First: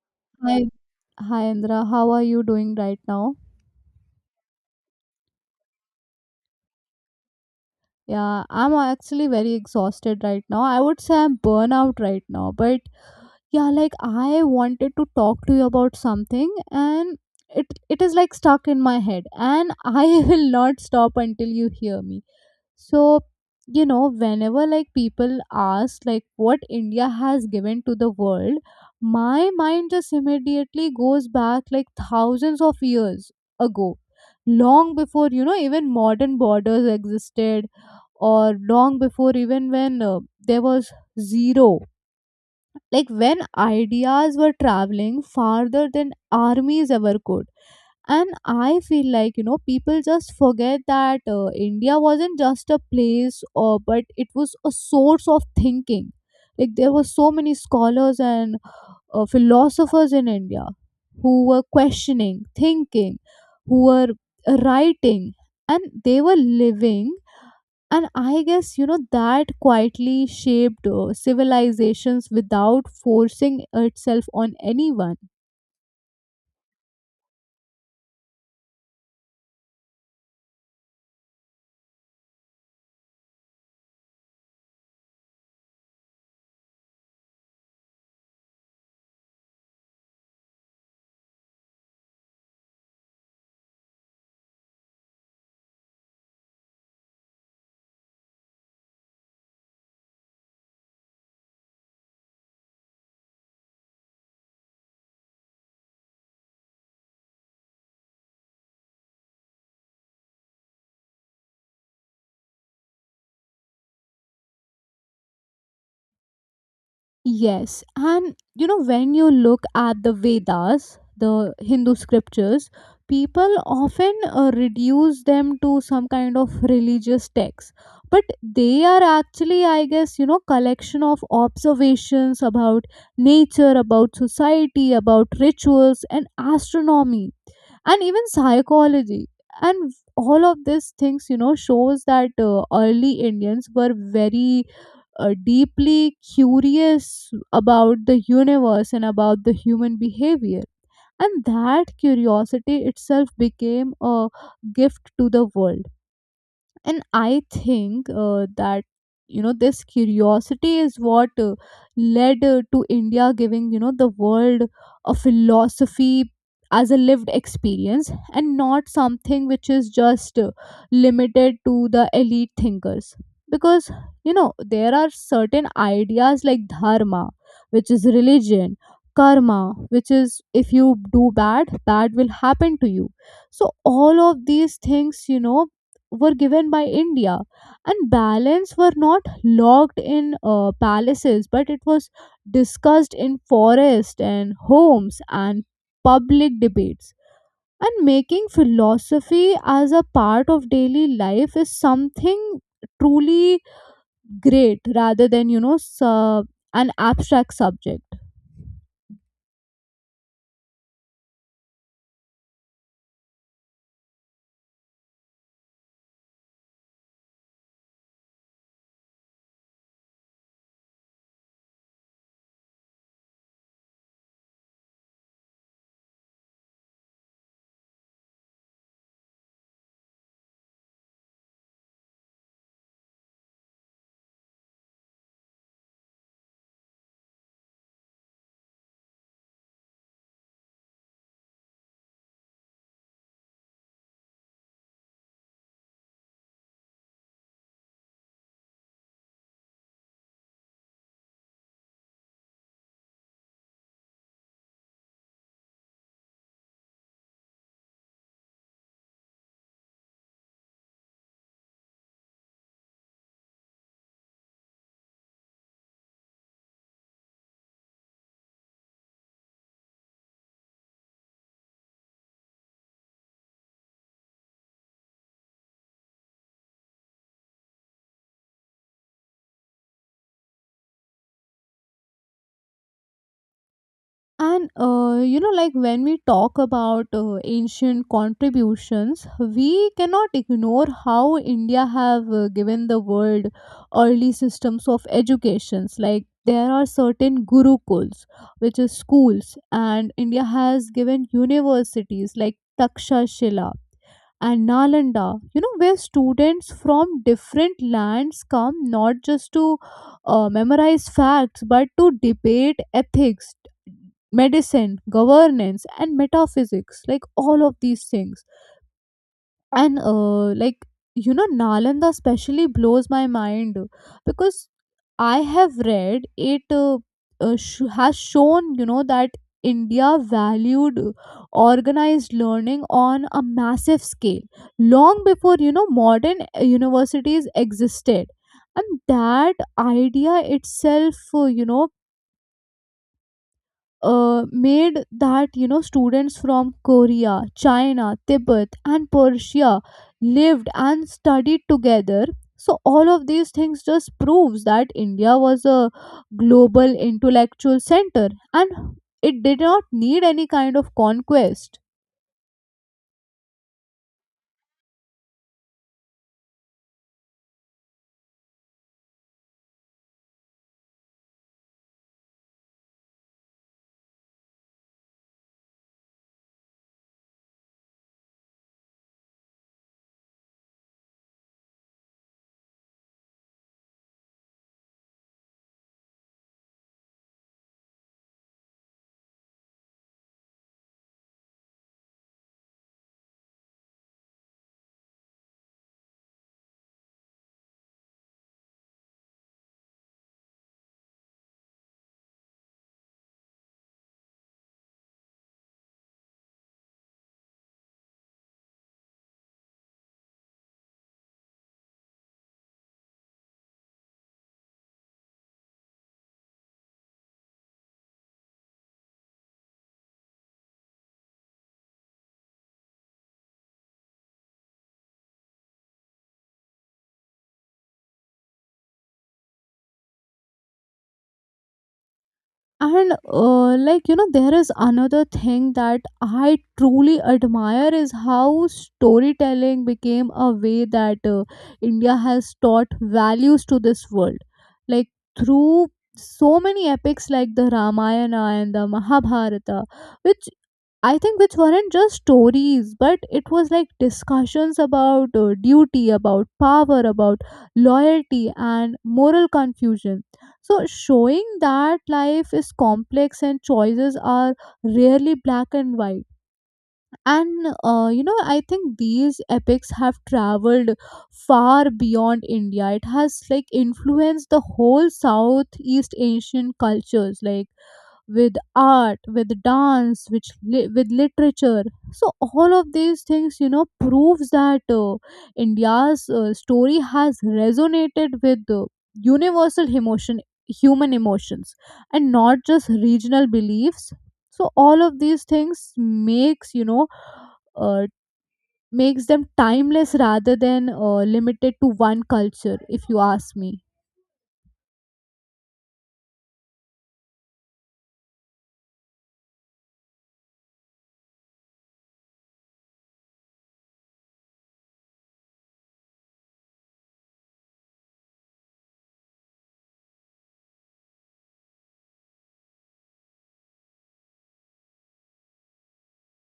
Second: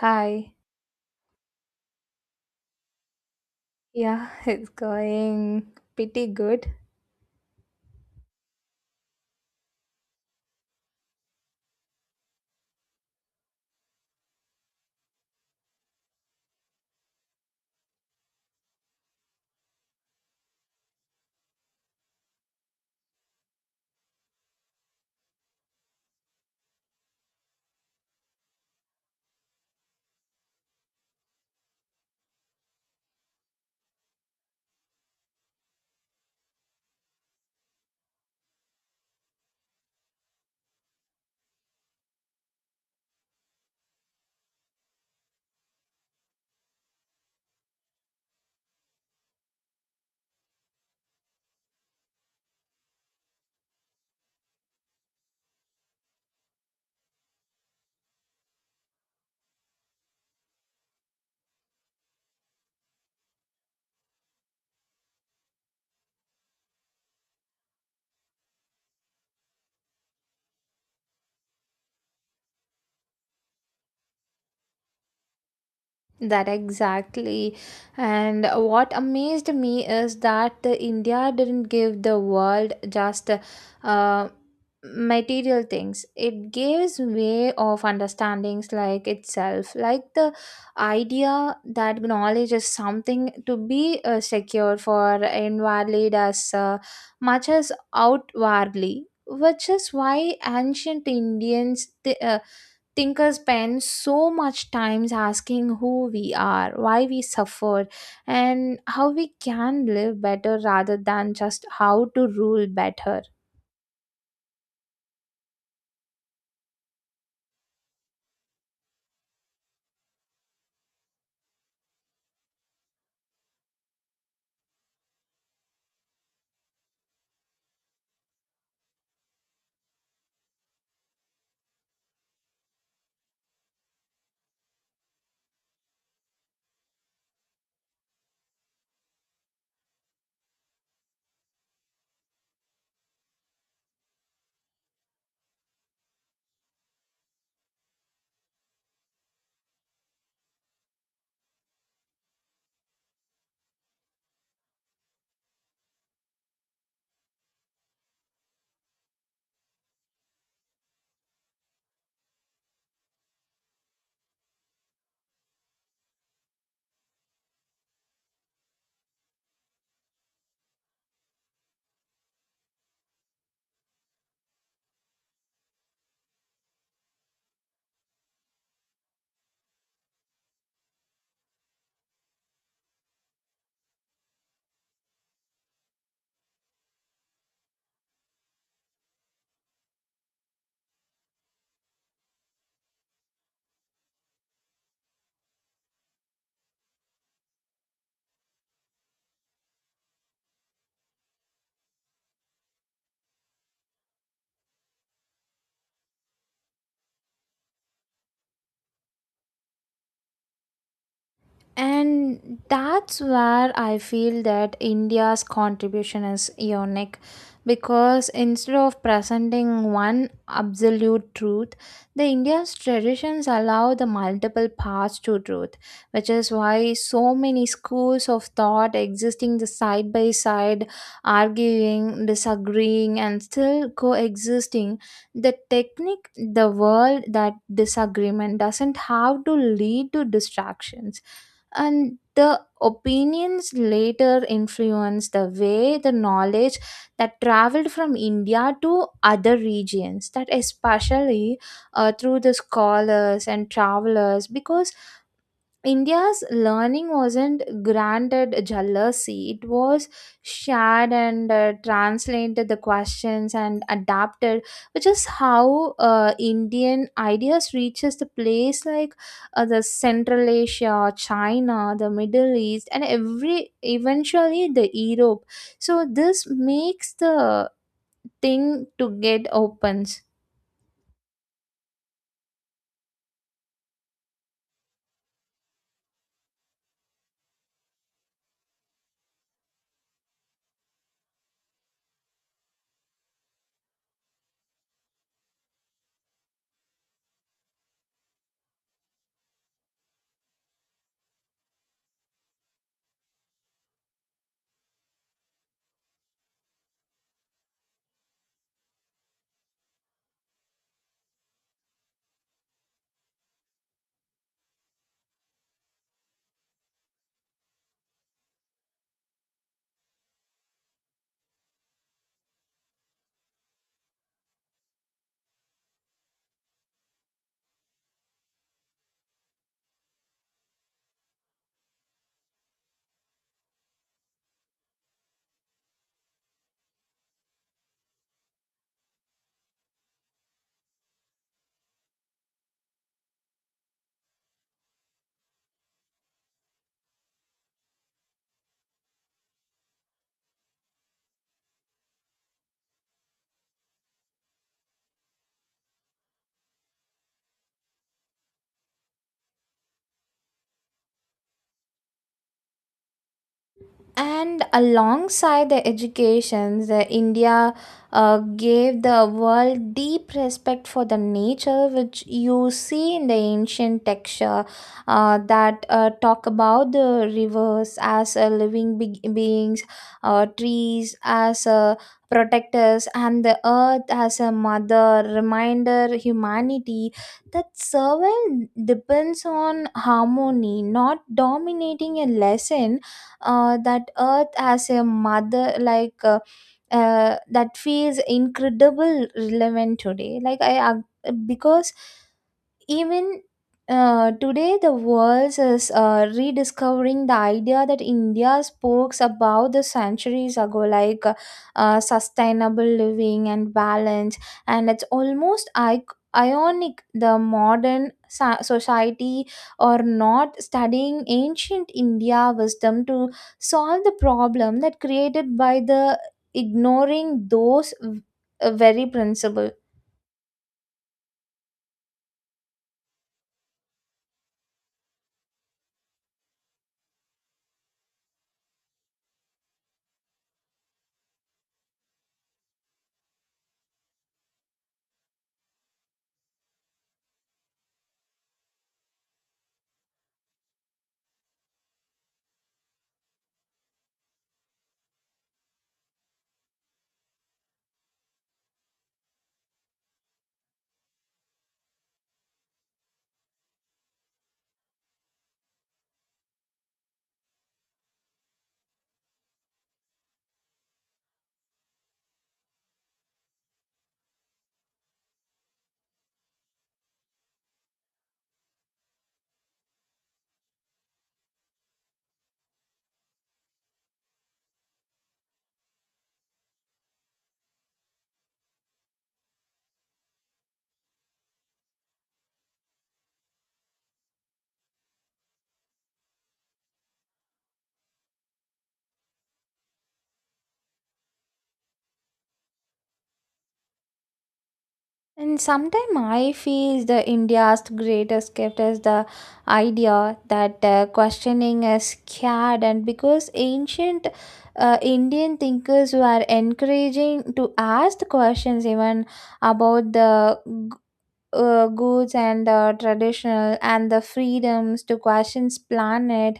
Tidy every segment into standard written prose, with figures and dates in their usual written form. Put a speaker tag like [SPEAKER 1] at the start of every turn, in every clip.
[SPEAKER 1] Hi.
[SPEAKER 2] Hi, hi Indra. How are you doing right now?
[SPEAKER 1] Yeah, it's going pretty good.
[SPEAKER 2] Yeah, I'm actually very exhausted right now. I would say I'm burnout right now, but yeah, like I wanted to talk to you about something and it is like stuck in my head and I will not stop until you hear me. So, you know, whenever like people ask like what India has given to the world, my mind just immediately goes back like thousands of years ago. Long before, you know, even modern borders existed, or long before even when there was zero, like when ideas were traveling farther than armies ever could. And I feel like, you know, people just forget that India wasn't just a place or but it was a source of thinking. Like, there were so many scholars and philosophers in India who were questioning, thinking, who were writing, and they were living. And I guess, you know, that quietly shaped civilizations without forcing itself on anyone.
[SPEAKER 1] That exactly. And what amazed me is that the India didn't give the world just uh, material things. It gives way of understandings like itself, like the idea that knowledge is something to be secure for inwardly as much as outwardly. Which is why ancient Indians, they, thinkers spend so much time asking who we are, why we suffer, and how we can live better rather than just how to rule better.
[SPEAKER 2] Yes, and you know, when you look at the Vedas, the Hindu scriptures, people often reduce them to some kind of religious text, but they are actually, I guess, you know, collection of observations about nature, about society, about rituals and astronomy and even psychology. And all of these things, you know, shows that early Indians were very deeply curious about the universe and about the human behavior. And that curiosity itself became a gift to the world. And I think that, you know, this curiosity is what led to India giving, you know, the world a philosophy as a lived experience and not something which is just limited to the elite thinkers. Because, you know, there are certain ideas like dharma, which is religion, karma, which is if you do bad, bad will happen to you. So all of these things, you know, were given by India, and balance were not locked in palaces, but it was discussed in forest and homes and public debates. And making philosophy as a part of daily life is something truly great rather than, you know, an abstract subject.
[SPEAKER 1] And that's where I feel that India's contribution is unique because instead of presenting one absolute truth, the India's traditions allow the multiple paths to truth, which is why so many schools of thought existing the side by side, arguing, disagreeing, and still coexisting. The technique, the world that disagreement doesn't have to lead to distractions and the opinions later influenced the way the knowledge that traveled from India to other regions, that especially through the scholars and travelers, because India's learning wasn't granted jealousy. It was shared and translated the questions and adapted, which is how Indian ideas reaches the place like the Central Asia, China, the Middle East, and every eventually the Europe. So this makes the thing to get opens.
[SPEAKER 2] And you know, like when we talk about ancient contributions, we cannot ignore how India have given the world early systems of educations. Like, there are certain gurukuls, which is schools, and India has given universities like Takshashila and Nalanda, you know, where students from different lands come not just to memorize facts but to debate ethics, medicine, governance, and metaphysics, like all of these things. And like, you know, Nalanda especially blows my mind because I have read it has shown, you know, that India valued organized learning on a massive scale long before, you know, modern universities existed. And that idea itself, you know, made that, you know, students from Korea, China, Tibet and Persia lived and studied together. So all of these things just proves that India was a global intellectual center and it did not need any kind of conquest.
[SPEAKER 1] And alongside the education, the India gave the world deep respect for the nature, which you see in the ancient texture that talk about the rivers as a living beings, trees as a protectors, and the earth as a mother. Reminder humanity that survival depends on harmony, not dominating a lesson that earth has a mother like that feels incredible relevant today like because even today the world is rediscovering the idea that India spoke about the centuries ago like sustainable living and balance and it's almost ionic the modern society or not studying ancient India wisdom to solve the problem that created by the ignoring those very principles.
[SPEAKER 2] And like, you know, there is another thing that I truly admire is how storytelling became a way that India has taught values to this world, like through so many epics like the Ramayana and the Mahabharata, which I think which weren't just stories, but it was like discussions about duty, about power, about loyalty, and moral confusion. So, showing that life is complex and choices are rarely black and white. And you know, I think these epics have traveled far beyond India. It has like influenced the whole Southeast Asian cultures, like with art, with dance, which with literature. So all of these things, you know, proves that India's story has resonated with universal emotion, human emotions, and not just regional beliefs. So all of these things makes, you know, uh, makes them timeless rather than limited to one culture, if you ask me.
[SPEAKER 1] And sometimes I feel the India's greatest gift is the idea that questioning is scared, and because ancient Indian thinkers were encouraging to ask the questions even about the goods and traditional and the freedoms to questions planet.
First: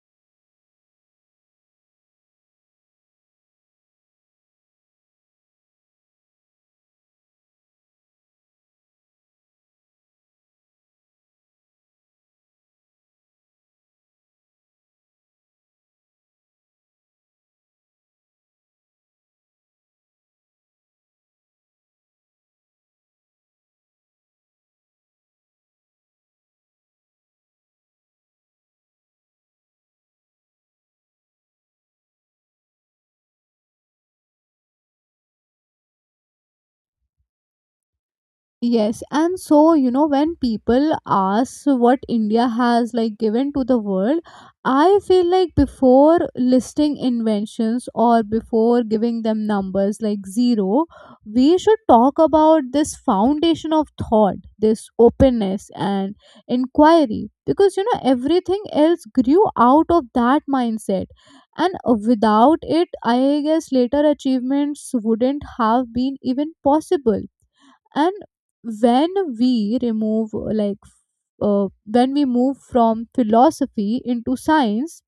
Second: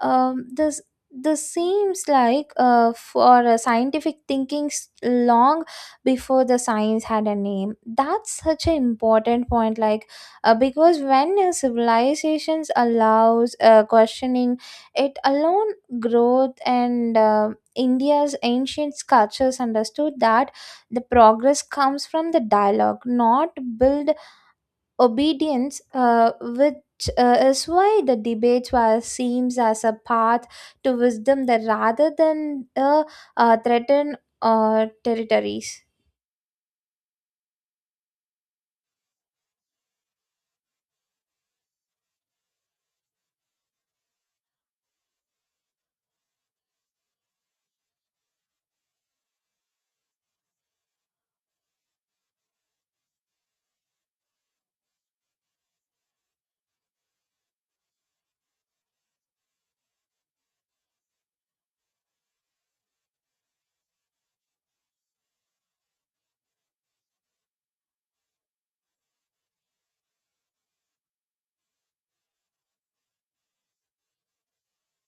[SPEAKER 1] um, this this seems like for a scientific thinking long before the science had a name. That's such an important point like because when a civilizations allows questioning it alone growth and India's ancient cultures understood that the progress comes from the dialogue not build obedience, which is why the debate was seems as a path to wisdom that rather than threaten territories.
[SPEAKER 2] Yes, and so, you know, when people ask what India has like given to the world, I feel like before listing inventions or before giving them numbers like zero, we should talk about this foundation of thought, this openness and inquiry, because, you know, everything else grew out of that mindset. And without it, I guess later achievements wouldn't have been even possible. And when we remove like when we move from philosophy into science,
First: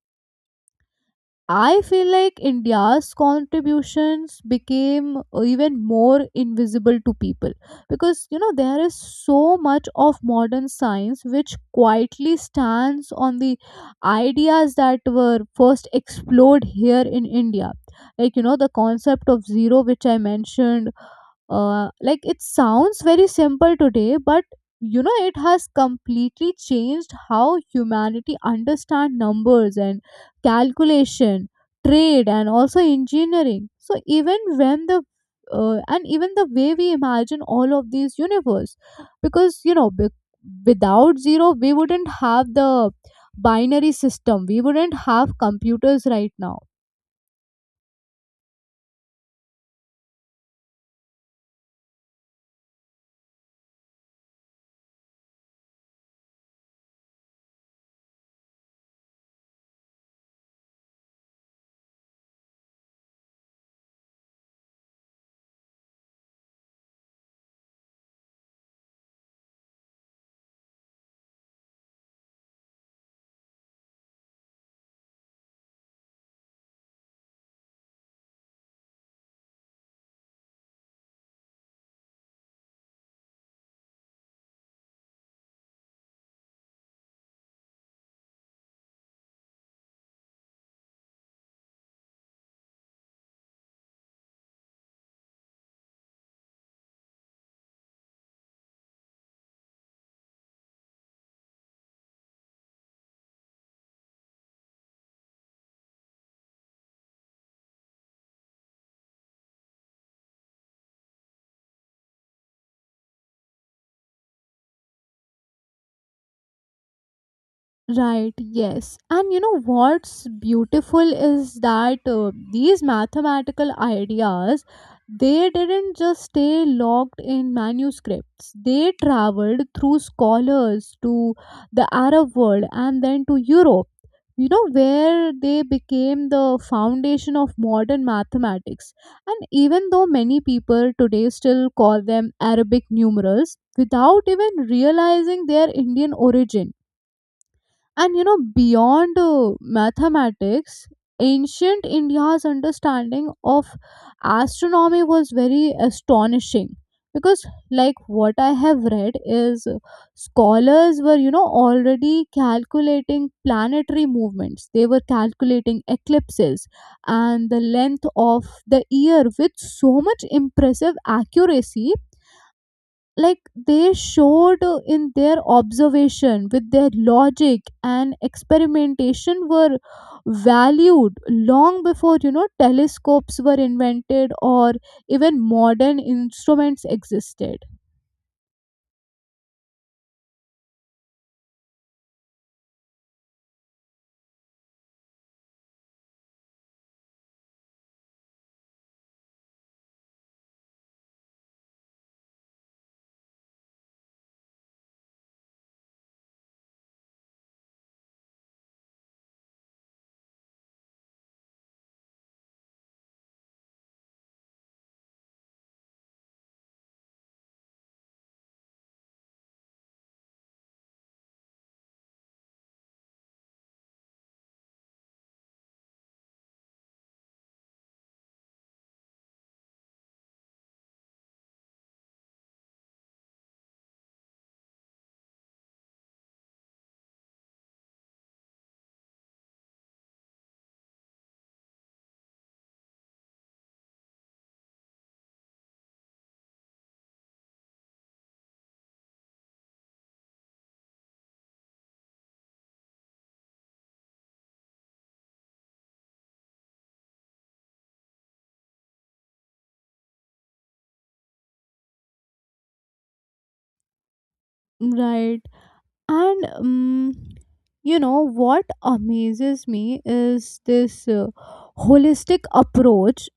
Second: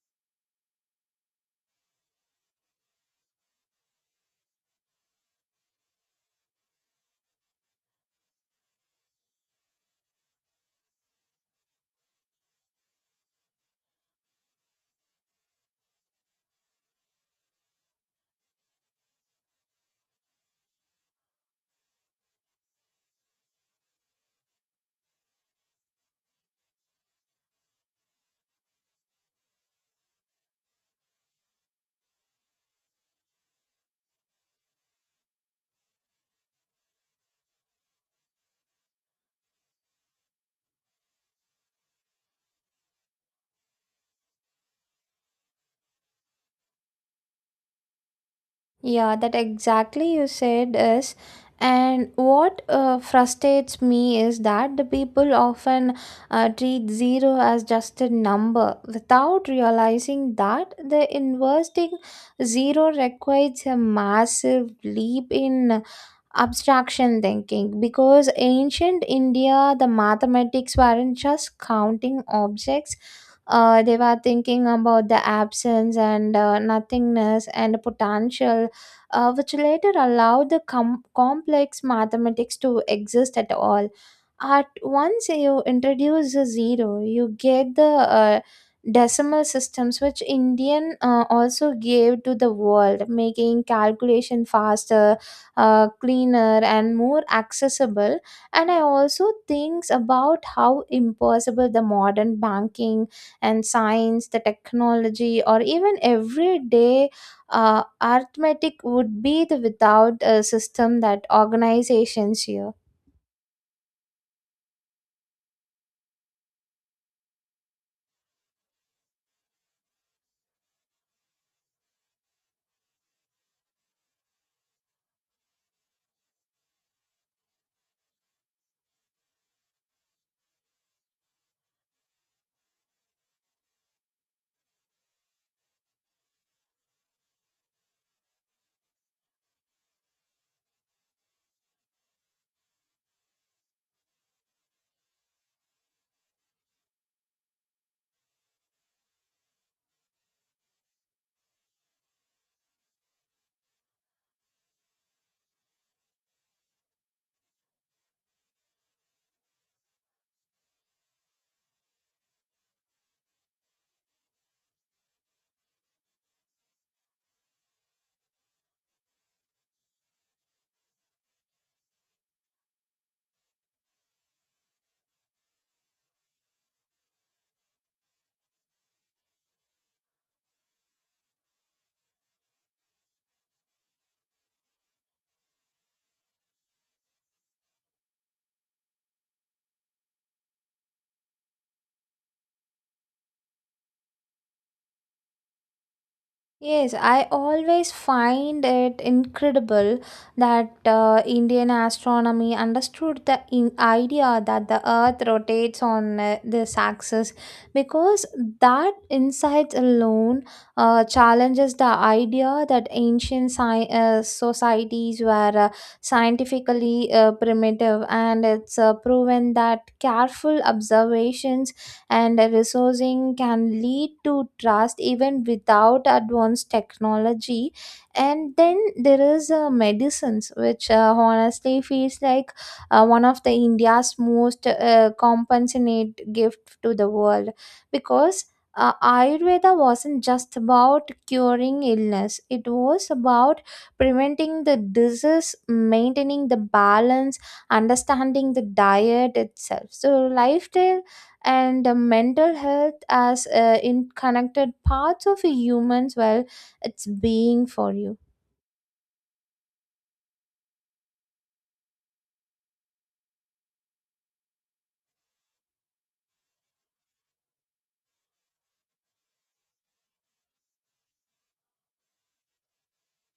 [SPEAKER 2] I feel like India's contributions became even more invisible to people, because, you know, there is so much of modern science which quietly stands on the ideas that were first explored here in India. Like, you know, the concept of zero, which I mentioned, like, it sounds very simple today, but, you know, it has completely changed how humanity understand numbers and calculation, trade, and also engineering. So even when the and even the way we imagine all of these universe, because, you know, without zero we wouldn't have the binary system. We wouldn't have computers right now.
[SPEAKER 1] Yeah, that exactly you said is. And what frustrates me is that the people often treat zero as just a number without realizing that the investing zero requires a massive leap in abstraction thinking because ancient India the mathematics weren't just counting objects, they were thinking about the absence and nothingness and potential, which later allowed the complex mathematics to exist at all. At once you introduce a zero, you get the decimal systems, which Indian also gave to the world, making calculation faster, cleaner, and more accessible. And I also think about how impossible the modern banking and science the technology or even everyday arithmetic would be the without a system that organizations here.
[SPEAKER 2] Right, yes. And you know what's beautiful is that these mathematical ideas, they didn't just stay locked in manuscripts. They traveled through scholars to the Arab world and then to Europe. You know, where they became the foundation of modern mathematics. And even though many people today still call them Arabic numerals without even realizing their Indian origin. And you know, beyond mathematics, ancient India's understanding of astronomy was very astonishing, because, like, what I have read is scholars were, you know, already calculating planetary movements, they were calculating eclipses and the length of the year with so much impressive accuracy. Like, they showed in their observation, with their logic and experimentation were valued long before, you know, telescopes were invented or even modern instruments existed.
[SPEAKER 1] Yes, I always find it incredible that Indian astronomy understood the in idea that the Earth rotates on this axis because that insight alone challenges the idea that ancient societies were scientifically primitive, and it's proven that careful observations and resourcing can lead to trust even without advanced technology. And then there is medicines which honestly feels like one of the India's most compassionate gift to the world because ayurveda wasn't just about curing illness. It was about preventing the disease, maintaining the balance, understanding the diet itself so lifestyle and mental health as in connected parts of a human's well it's being for you.
[SPEAKER 2] Right, and you know what amazes me is this holistic approach.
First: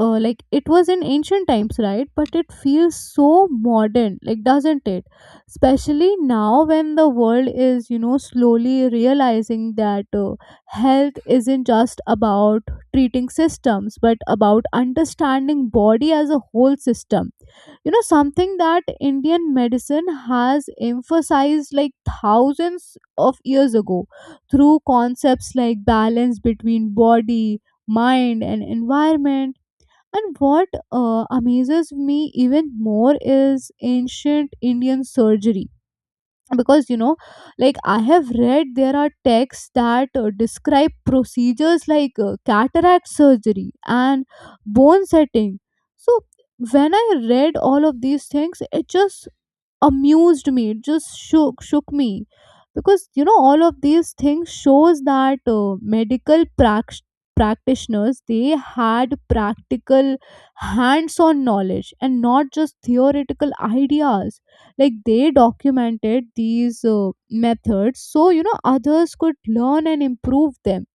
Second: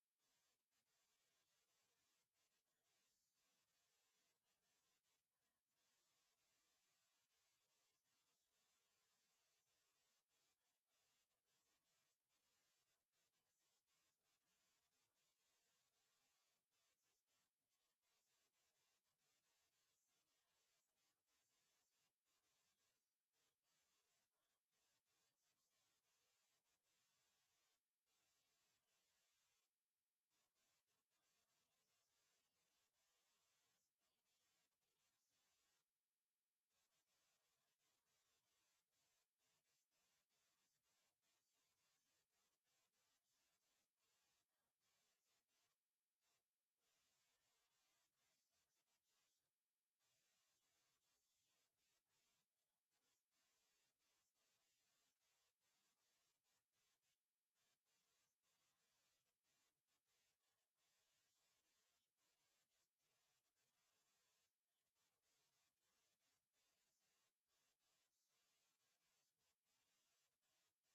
[SPEAKER 2] Like, it was in ancient times, right, but it feels so modern, like, doesn't it, especially now when the world is, you know, slowly realizing that health isn't just about treating systems but about understanding body as a whole system, you know, something that Indian medicine has emphasized like thousands of years ago through concepts like balance between body, mind and environment. And what amazes me even more is ancient Indian surgery. Because, you know, like, I have read there are texts that describe procedures like cataract surgery and bone setting. So, when I read all of these things, it just amused me, it just shook me, because, you know, all of these things shows that medical practitioners, they had practical hands on knowledge and not just theoretical ideas. Like, they documented these methods so, you know, others could learn and improve them.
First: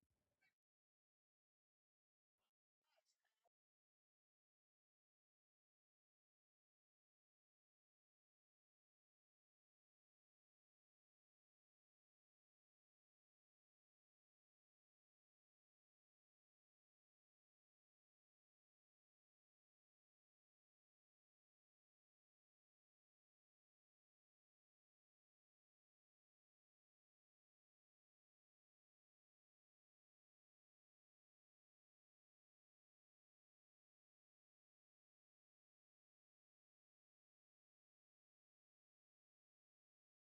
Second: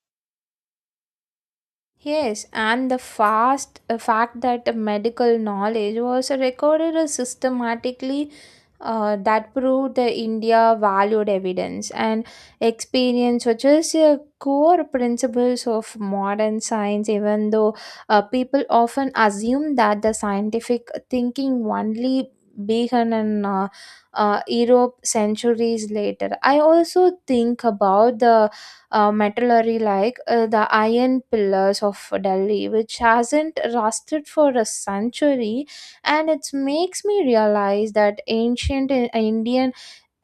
[SPEAKER 1] Yes, and the fast fact that the medical knowledge was recorded systematically that proved the India valued evidence and experience, which is core principles of modern science. Even though people often assume that the scientific thinking only began in Europe centuries later, I also think about the metallurgy like the iron pillars of Delhi, which hasn't rusted for a century. And it makes me realize that ancient Indian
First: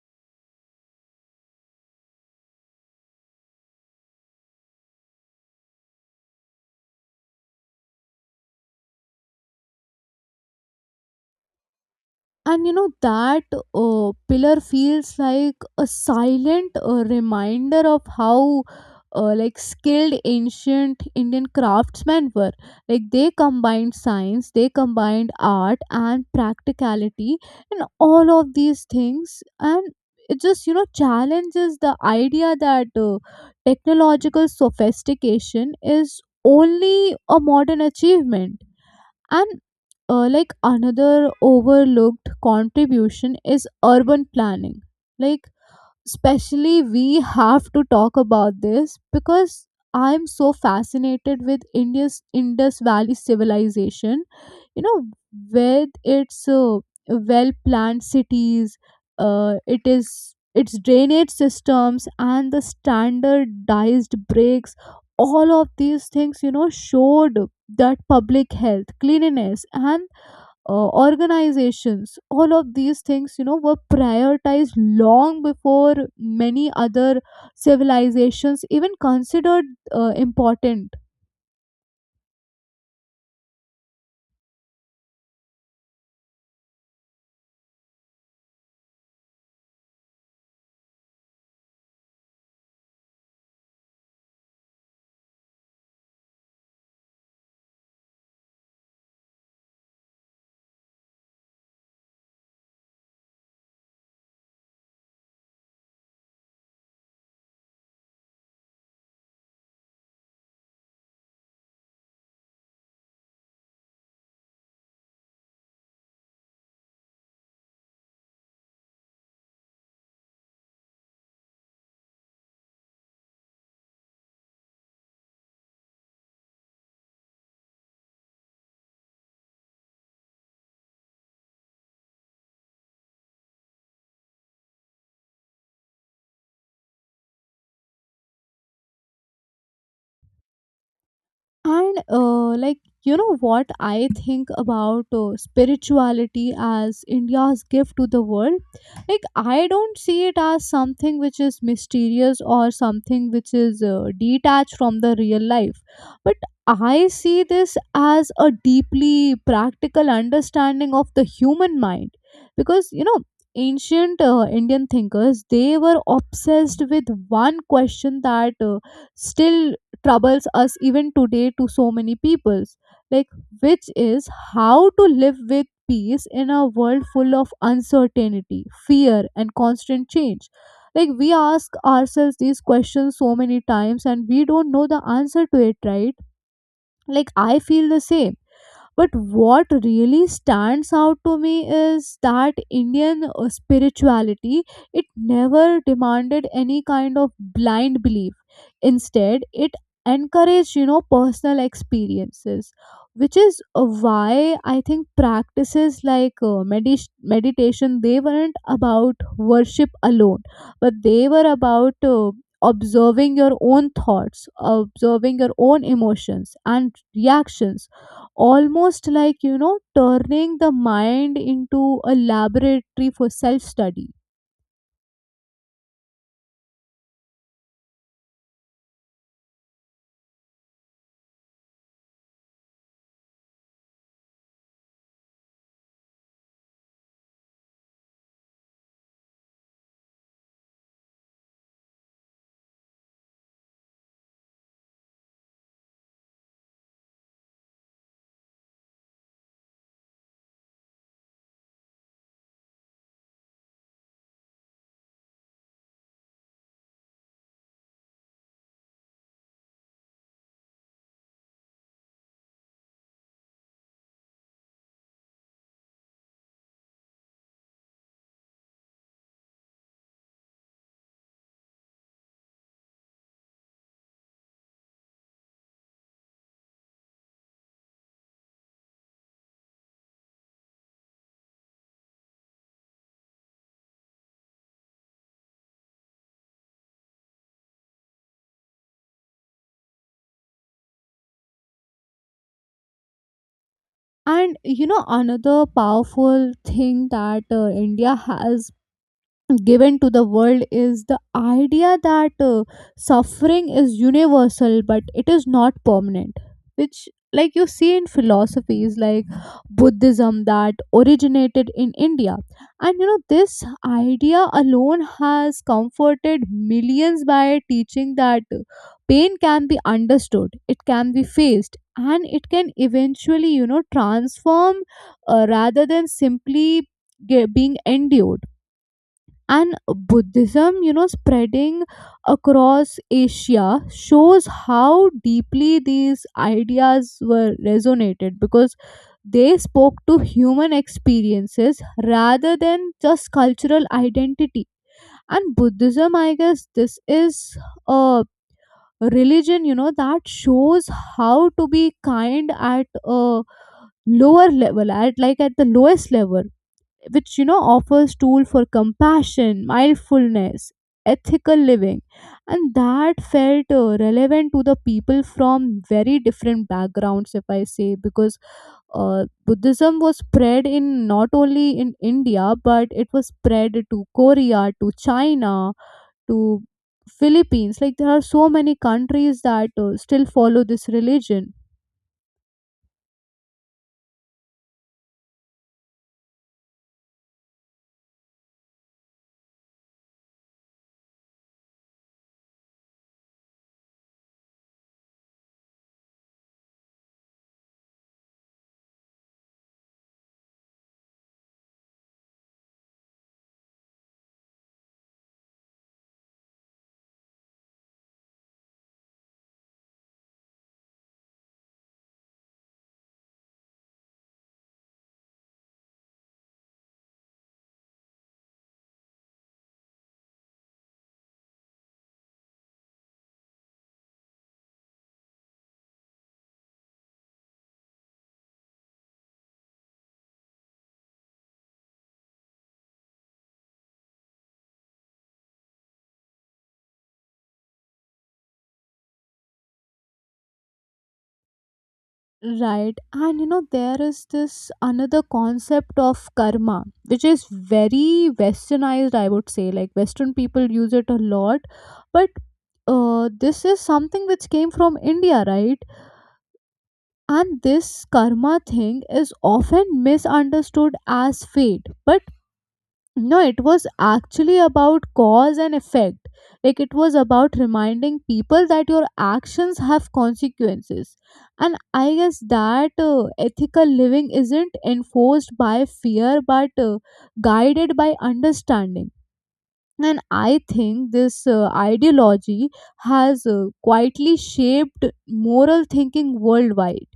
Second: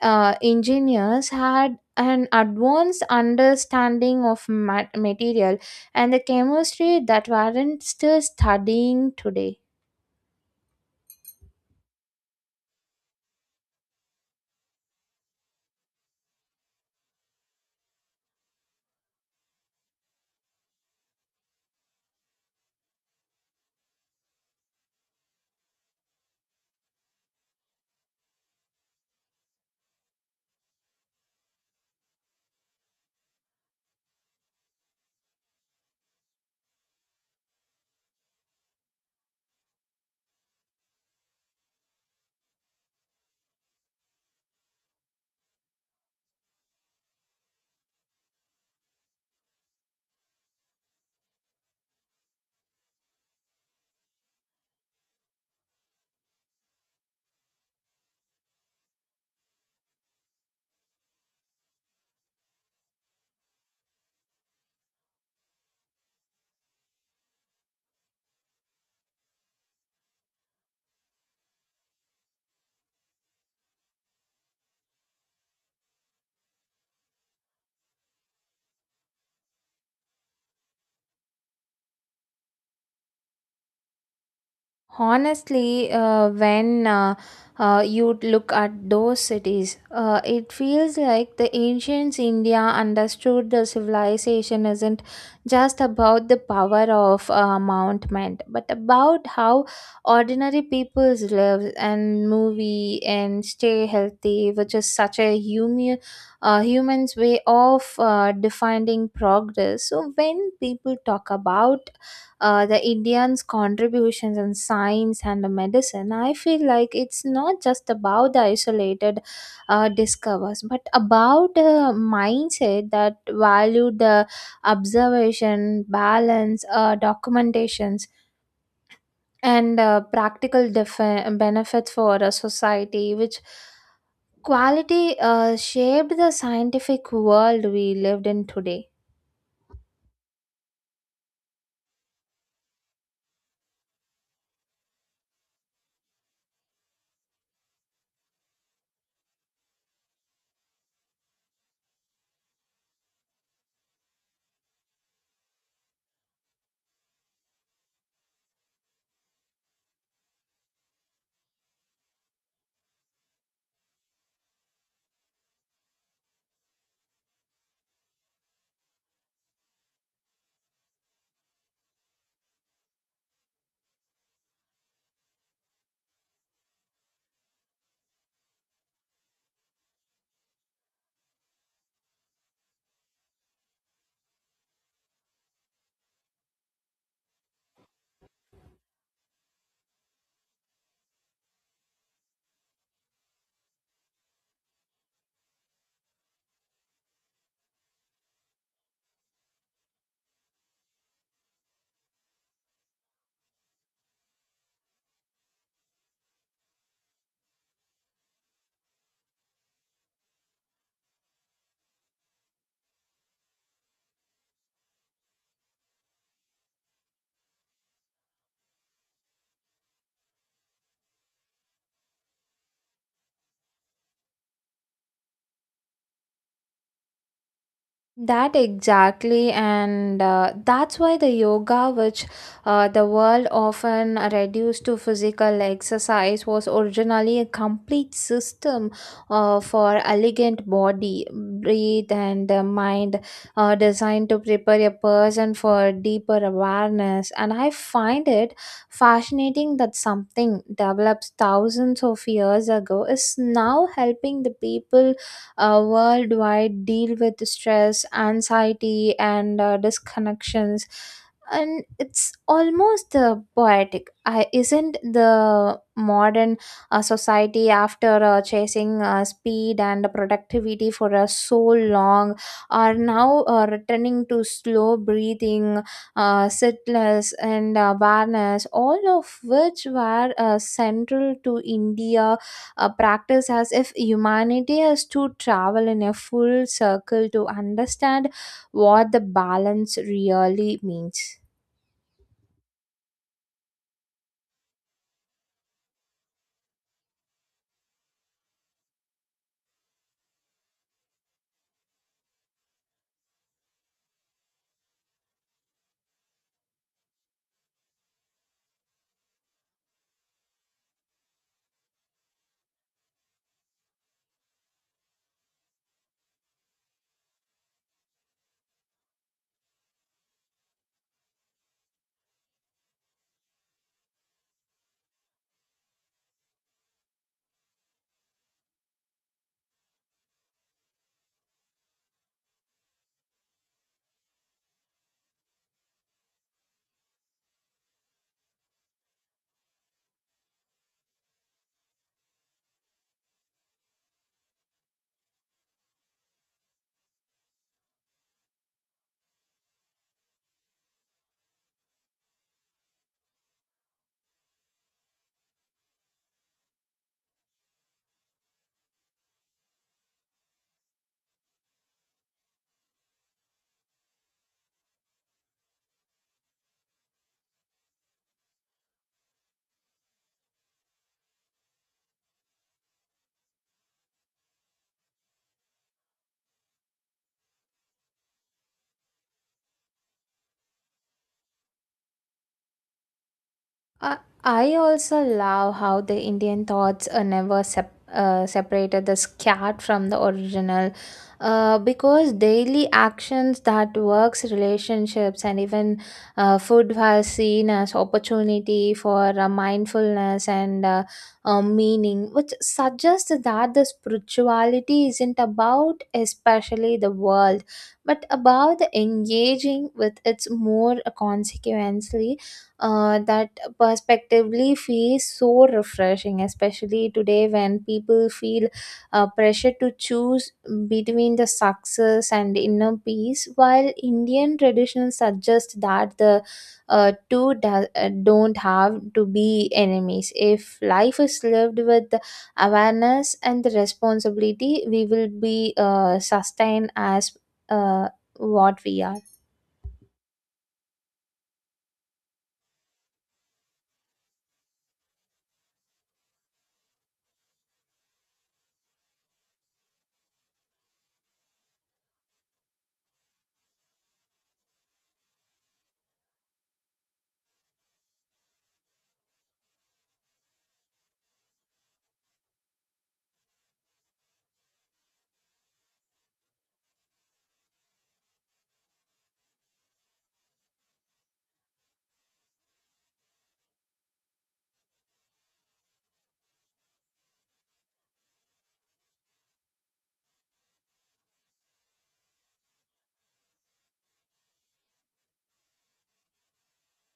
[SPEAKER 1] engineers had an advanced understanding of material and the chemistry that weren't still studying today.
[SPEAKER 2] And you know that pillar feels like a silent reminder of how like, skilled ancient Indian craftsmen were. Like, they combined science, they combined art and practicality and all of these things. And it just, you know, challenges the idea that technological sophistication is only a modern achievement. And like, another overlooked contribution is urban planning. Like, especially we have to talk about this because I'm so fascinated with India's Indus Valley civilization, you know, with its well planned cities, it is its drainage systems and the standardized breaks. All of these things, you know, showed that public health, cleanliness and organizations, all of these things, you know, were prioritized long before many other civilizations even considered important.
[SPEAKER 1] Honestly, when you look at those cities, it feels like the ancient India understood the civilization isn't just about the power of mountain, but about how ordinary peoples live and movie and stay healthy, which is such a human human's way of defining progress. So when people talk about the Indians' contributions in science and medicine, I feel like it's not just about the isolated discovers, but about a mindset that valued the observation, balance, documentations, and practical benefits for a society, which quality shaped the scientific world we lived in today.
[SPEAKER 2] And like, you know, what I think about spirituality as India's gift to the world. Like, I don't see it as something which is mysterious or something which is detached from the real life, but I see this as a deeply practical understanding of the human mind. Because, you know, ancient Indian thinkers, they were obsessed with one question that still troubles us even today to so many peoples, like, which is how to live with peace in a world full of uncertainty, fear and constant change. Like, we ask ourselves these questions so many times and we don't know the answer to it, right? Like, I feel the same. But what really stands out to me is that Indian spirituality, it never demanded any kind of blind belief. Instead, it encouraged, personal experiences, which is why I think practices like meditation. They weren't about worship alone, but they were about observing your own thoughts, observing your own emotions and reactions, almost like turning the mind into a laboratory for self study.
[SPEAKER 1] That exactly, and that's why the yoga, which the world often reduced to physical exercise, was originally a complete system for elegant body, breathe, and mind, designed to prepare a person for deeper awareness. And I find it fascinating that something developed thousands of years ago is now helping the people worldwide deal with stress, anxiety, and disconnections. And it's almost poetic. Isn't the modern society after chasing speed and productivity for so long are now returning to slow breathing, sitless, and awareness, all of which were central to India a practice as if humanity has to travel in a full circle to understand what the balance really means.
[SPEAKER 2] And another powerful thing that india has given to the world is the idea that suffering is universal, but it is not permanent, which, like, you see in philosophies like buddhism that originated in india. And this idea alone has comforted millions by teaching that pain can be understood, it can be faced, and it can eventually, transform, rather than simply being endured. And buddhism, spreading across asia, shows how deeply these ideas were resonated, because they spoke to human experiences rather than just cultural identity. And buddhism, I guess, this is a religion, that shows how to be kind at a lower level, at like at the lowest level, which, offers tool for compassion, mindfulness, ethical living. And that felt relevant to the people from very different backgrounds, if I say, because buddhism was spread in not only in india, but it was spread to korea, to china, to philippines. Like there are so many countries that still follow this religion.
[SPEAKER 1] I I also love how the Indian thoughts are never separated the scat from the original, because daily actions that works, relationships, and even food was seen as opportunity for mindfulness and meaning, which suggests that the spirituality isn't about especially the world, but about the engaging with its more consequently that perspectively feels so refreshing, especially today when people feel pressure to choose between the success and inner peace, while Indian tradition suggests that the two don't have to be enemies. If life is lived with awareness and the responsibility, we will be sustained as uh, what we are.
[SPEAKER 2] Right. And you know, there is this another concept of karma, which is very westernized, I would say. Like, Western people use it a lot. But this is something which came from India, right? And this karma thing is often misunderstood as fate. But no, it was actually about cause and effect. Like, it was about reminding people that your actions have consequences. And I guess that ethical living isn't enforced by fear but guided by understanding. And I think this ideology has quietly shaped moral thinking worldwide.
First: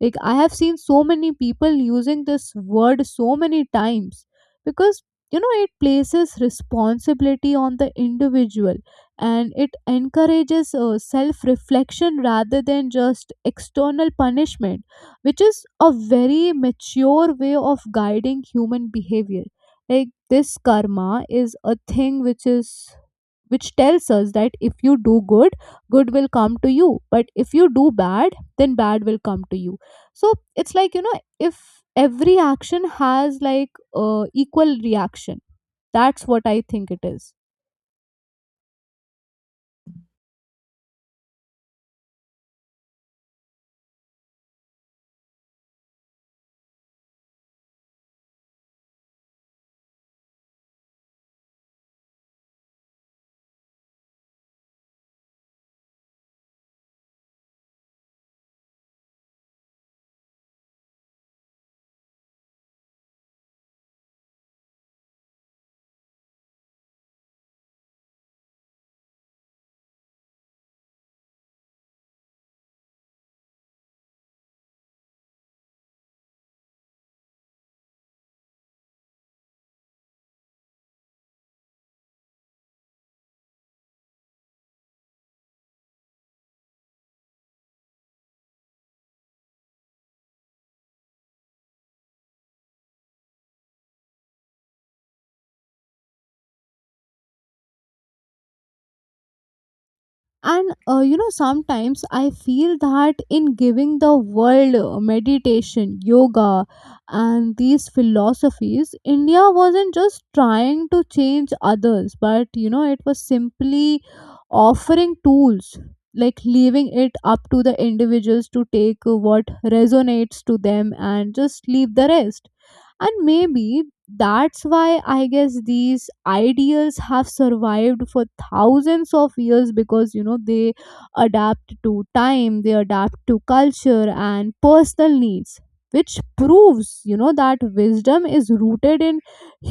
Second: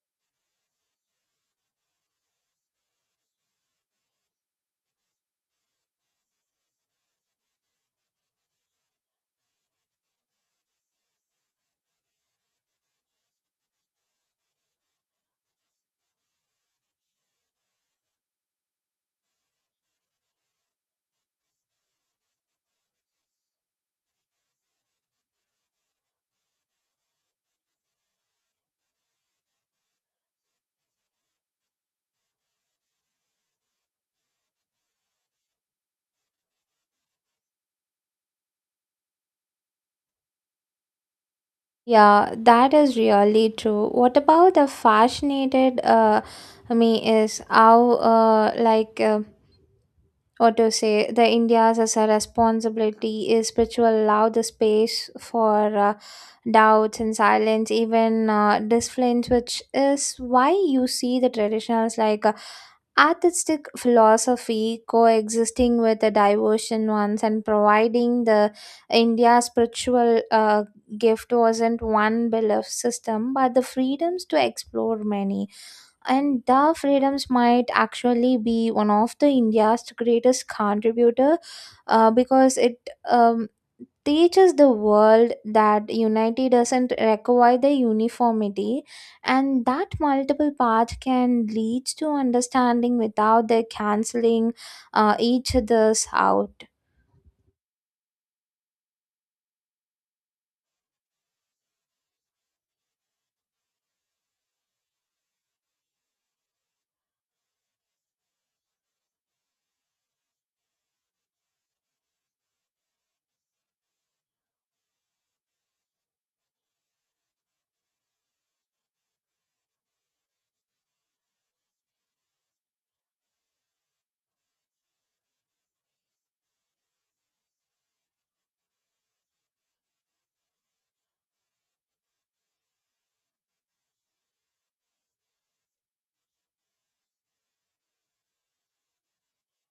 [SPEAKER 2] Like, I have seen so many people using this word so many times because, you know, it places responsibility on the individual, and it encourages self reflection rather than just external punishment, which is a very mature way of guiding human behavior. Like, this karma is a thing which is, which tells us that if you do good, good will come to you, but if you do bad, then bad will come to you. So it's like, you know, if every action has like equal reaction. That's what I think it is.
[SPEAKER 1] Yeah, that is really true. What about the fascinated me is how what to say the India's as a responsibility is spiritual allow the space for doubts and silence, even disciplines, which is why you see the traditionals like Artistic philosophy coexisting with the diversion ones and providing the India spiritual gift wasn't one belief system, but the freedoms to explore many and the freedoms might actually be one of the India's greatest contributor because it teaches the world that unity doesn't require the uniformity and that multiple paths can lead to understanding without the canceling each other's out.
[SPEAKER 2] And you know, sometimes I feel that in giving the world meditation, yoga, and these philosophies, india wasn't just trying to change others, but, you know, it was simply offering tools, like leaving it up to the individuals to take what resonates to them and just leave the rest. And maybe that's why I guess these ideas have survived for thousands of years, because, you know, they adapt to time, they adapt to culture and personal needs, which proves, you know, that wisdom is rooted in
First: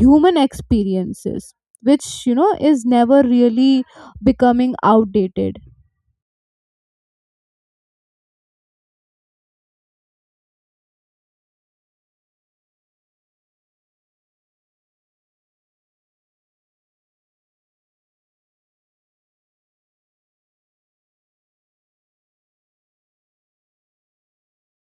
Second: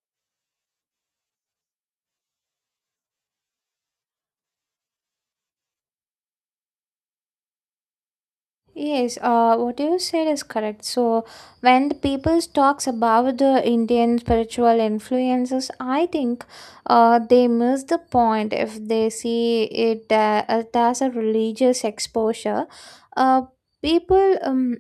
[SPEAKER 2] human experiences, which, you know, is never really becoming outdated.
[SPEAKER 1] Yes, what you said is correct. So, when the people talks about the Indian spiritual influences, I think they miss the point if they see it it as a religious exposure. Uh, people,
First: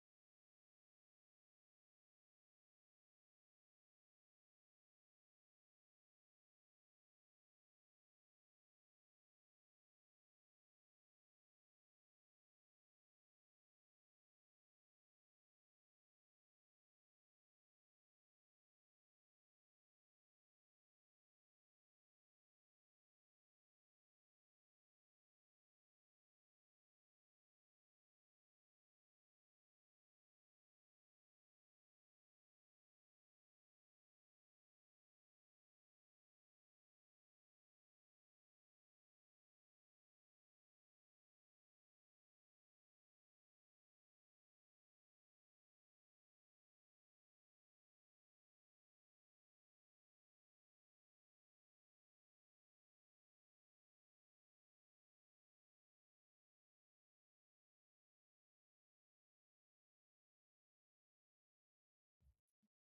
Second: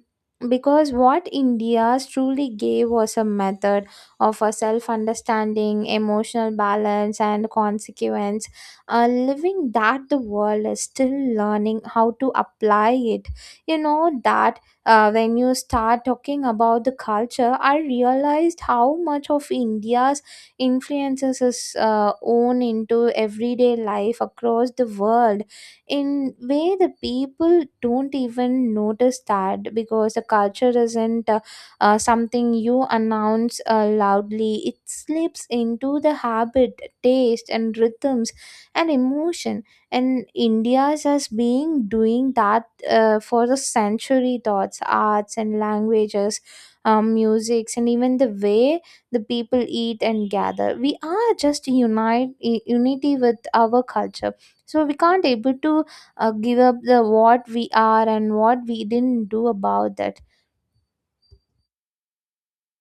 [SPEAKER 1] because what India truly gave was a method of a self-understanding, emotional balance, and consequence. Living that the world is still learning how to apply it. You know that when you start talking about the culture I realized how much of India's influences is own into everyday life across the world in way the people don't even notice that because the culture isn't something you announce loudly. It slips into the habit taste and rhythms and emotion and India's has been doing that for the century thoughts arts and languages, musics and even the way the people eat and gather. We are just unite unity with our culture so we can't able to give up the what we are and what we didn't do about that.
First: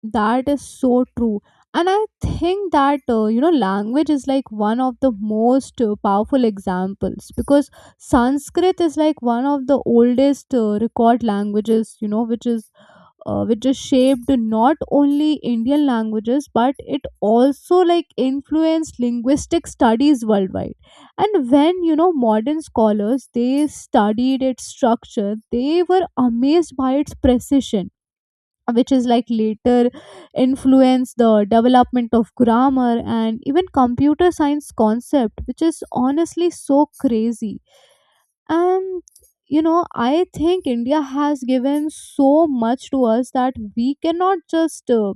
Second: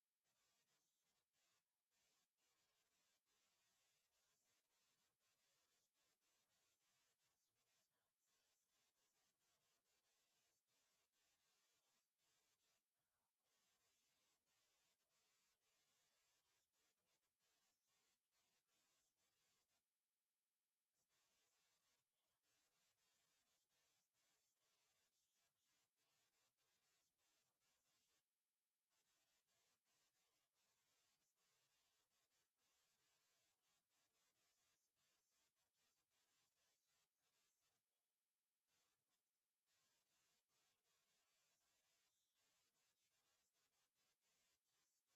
[SPEAKER 2] That is so true. And I think that, you know, language is like one of the most powerful examples, because Sanskrit is like one of the oldest record languages, you know, which is shaped not only Indian languages, but it also like influenced linguistic studies worldwide. And when, you know, modern scholars, they studied its structure, they were amazed by its precision, which is like later influence the development of grammar and even computer science concept, which is honestly so crazy. And, you know, I think india has given so much to us that we cannot just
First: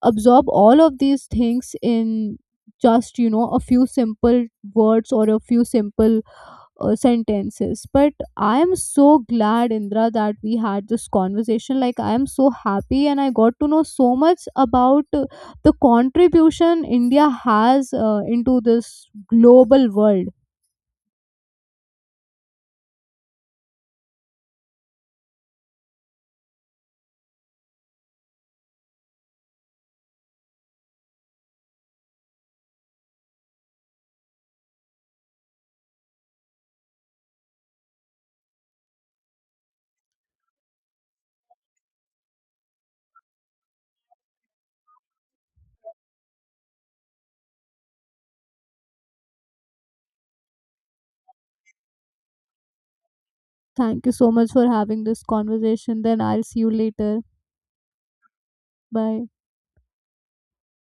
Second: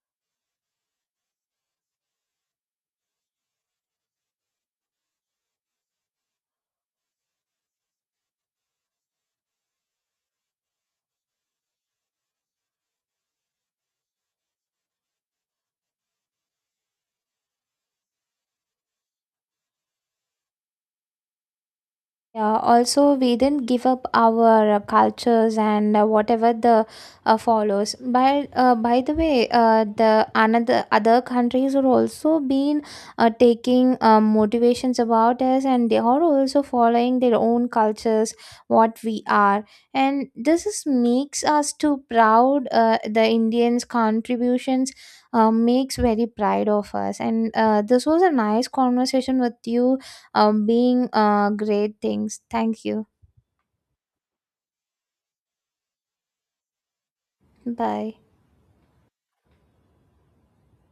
[SPEAKER 2] absorb all of these things in just, you know, a few simple words or a few simple sentences. But I am so glad, indra, that we had this conversation. Like, I am so happy, and I got to know so much about the contribution india has into this global world.
[SPEAKER 1] Yeah, also we didn't give up our cultures and whatever the follows. By the way, the another other countries are also been taking motivations about us, and they are also following their own cultures, what we are, and this is makes us too proud. The Indians' contributions makes very pride of us, and this was a nice conversation with you being great things. Thank you.
[SPEAKER 2] Thank you so much for having this conversation. Then I'll see you later.
[SPEAKER 1] Bye.
[SPEAKER 2] Bye.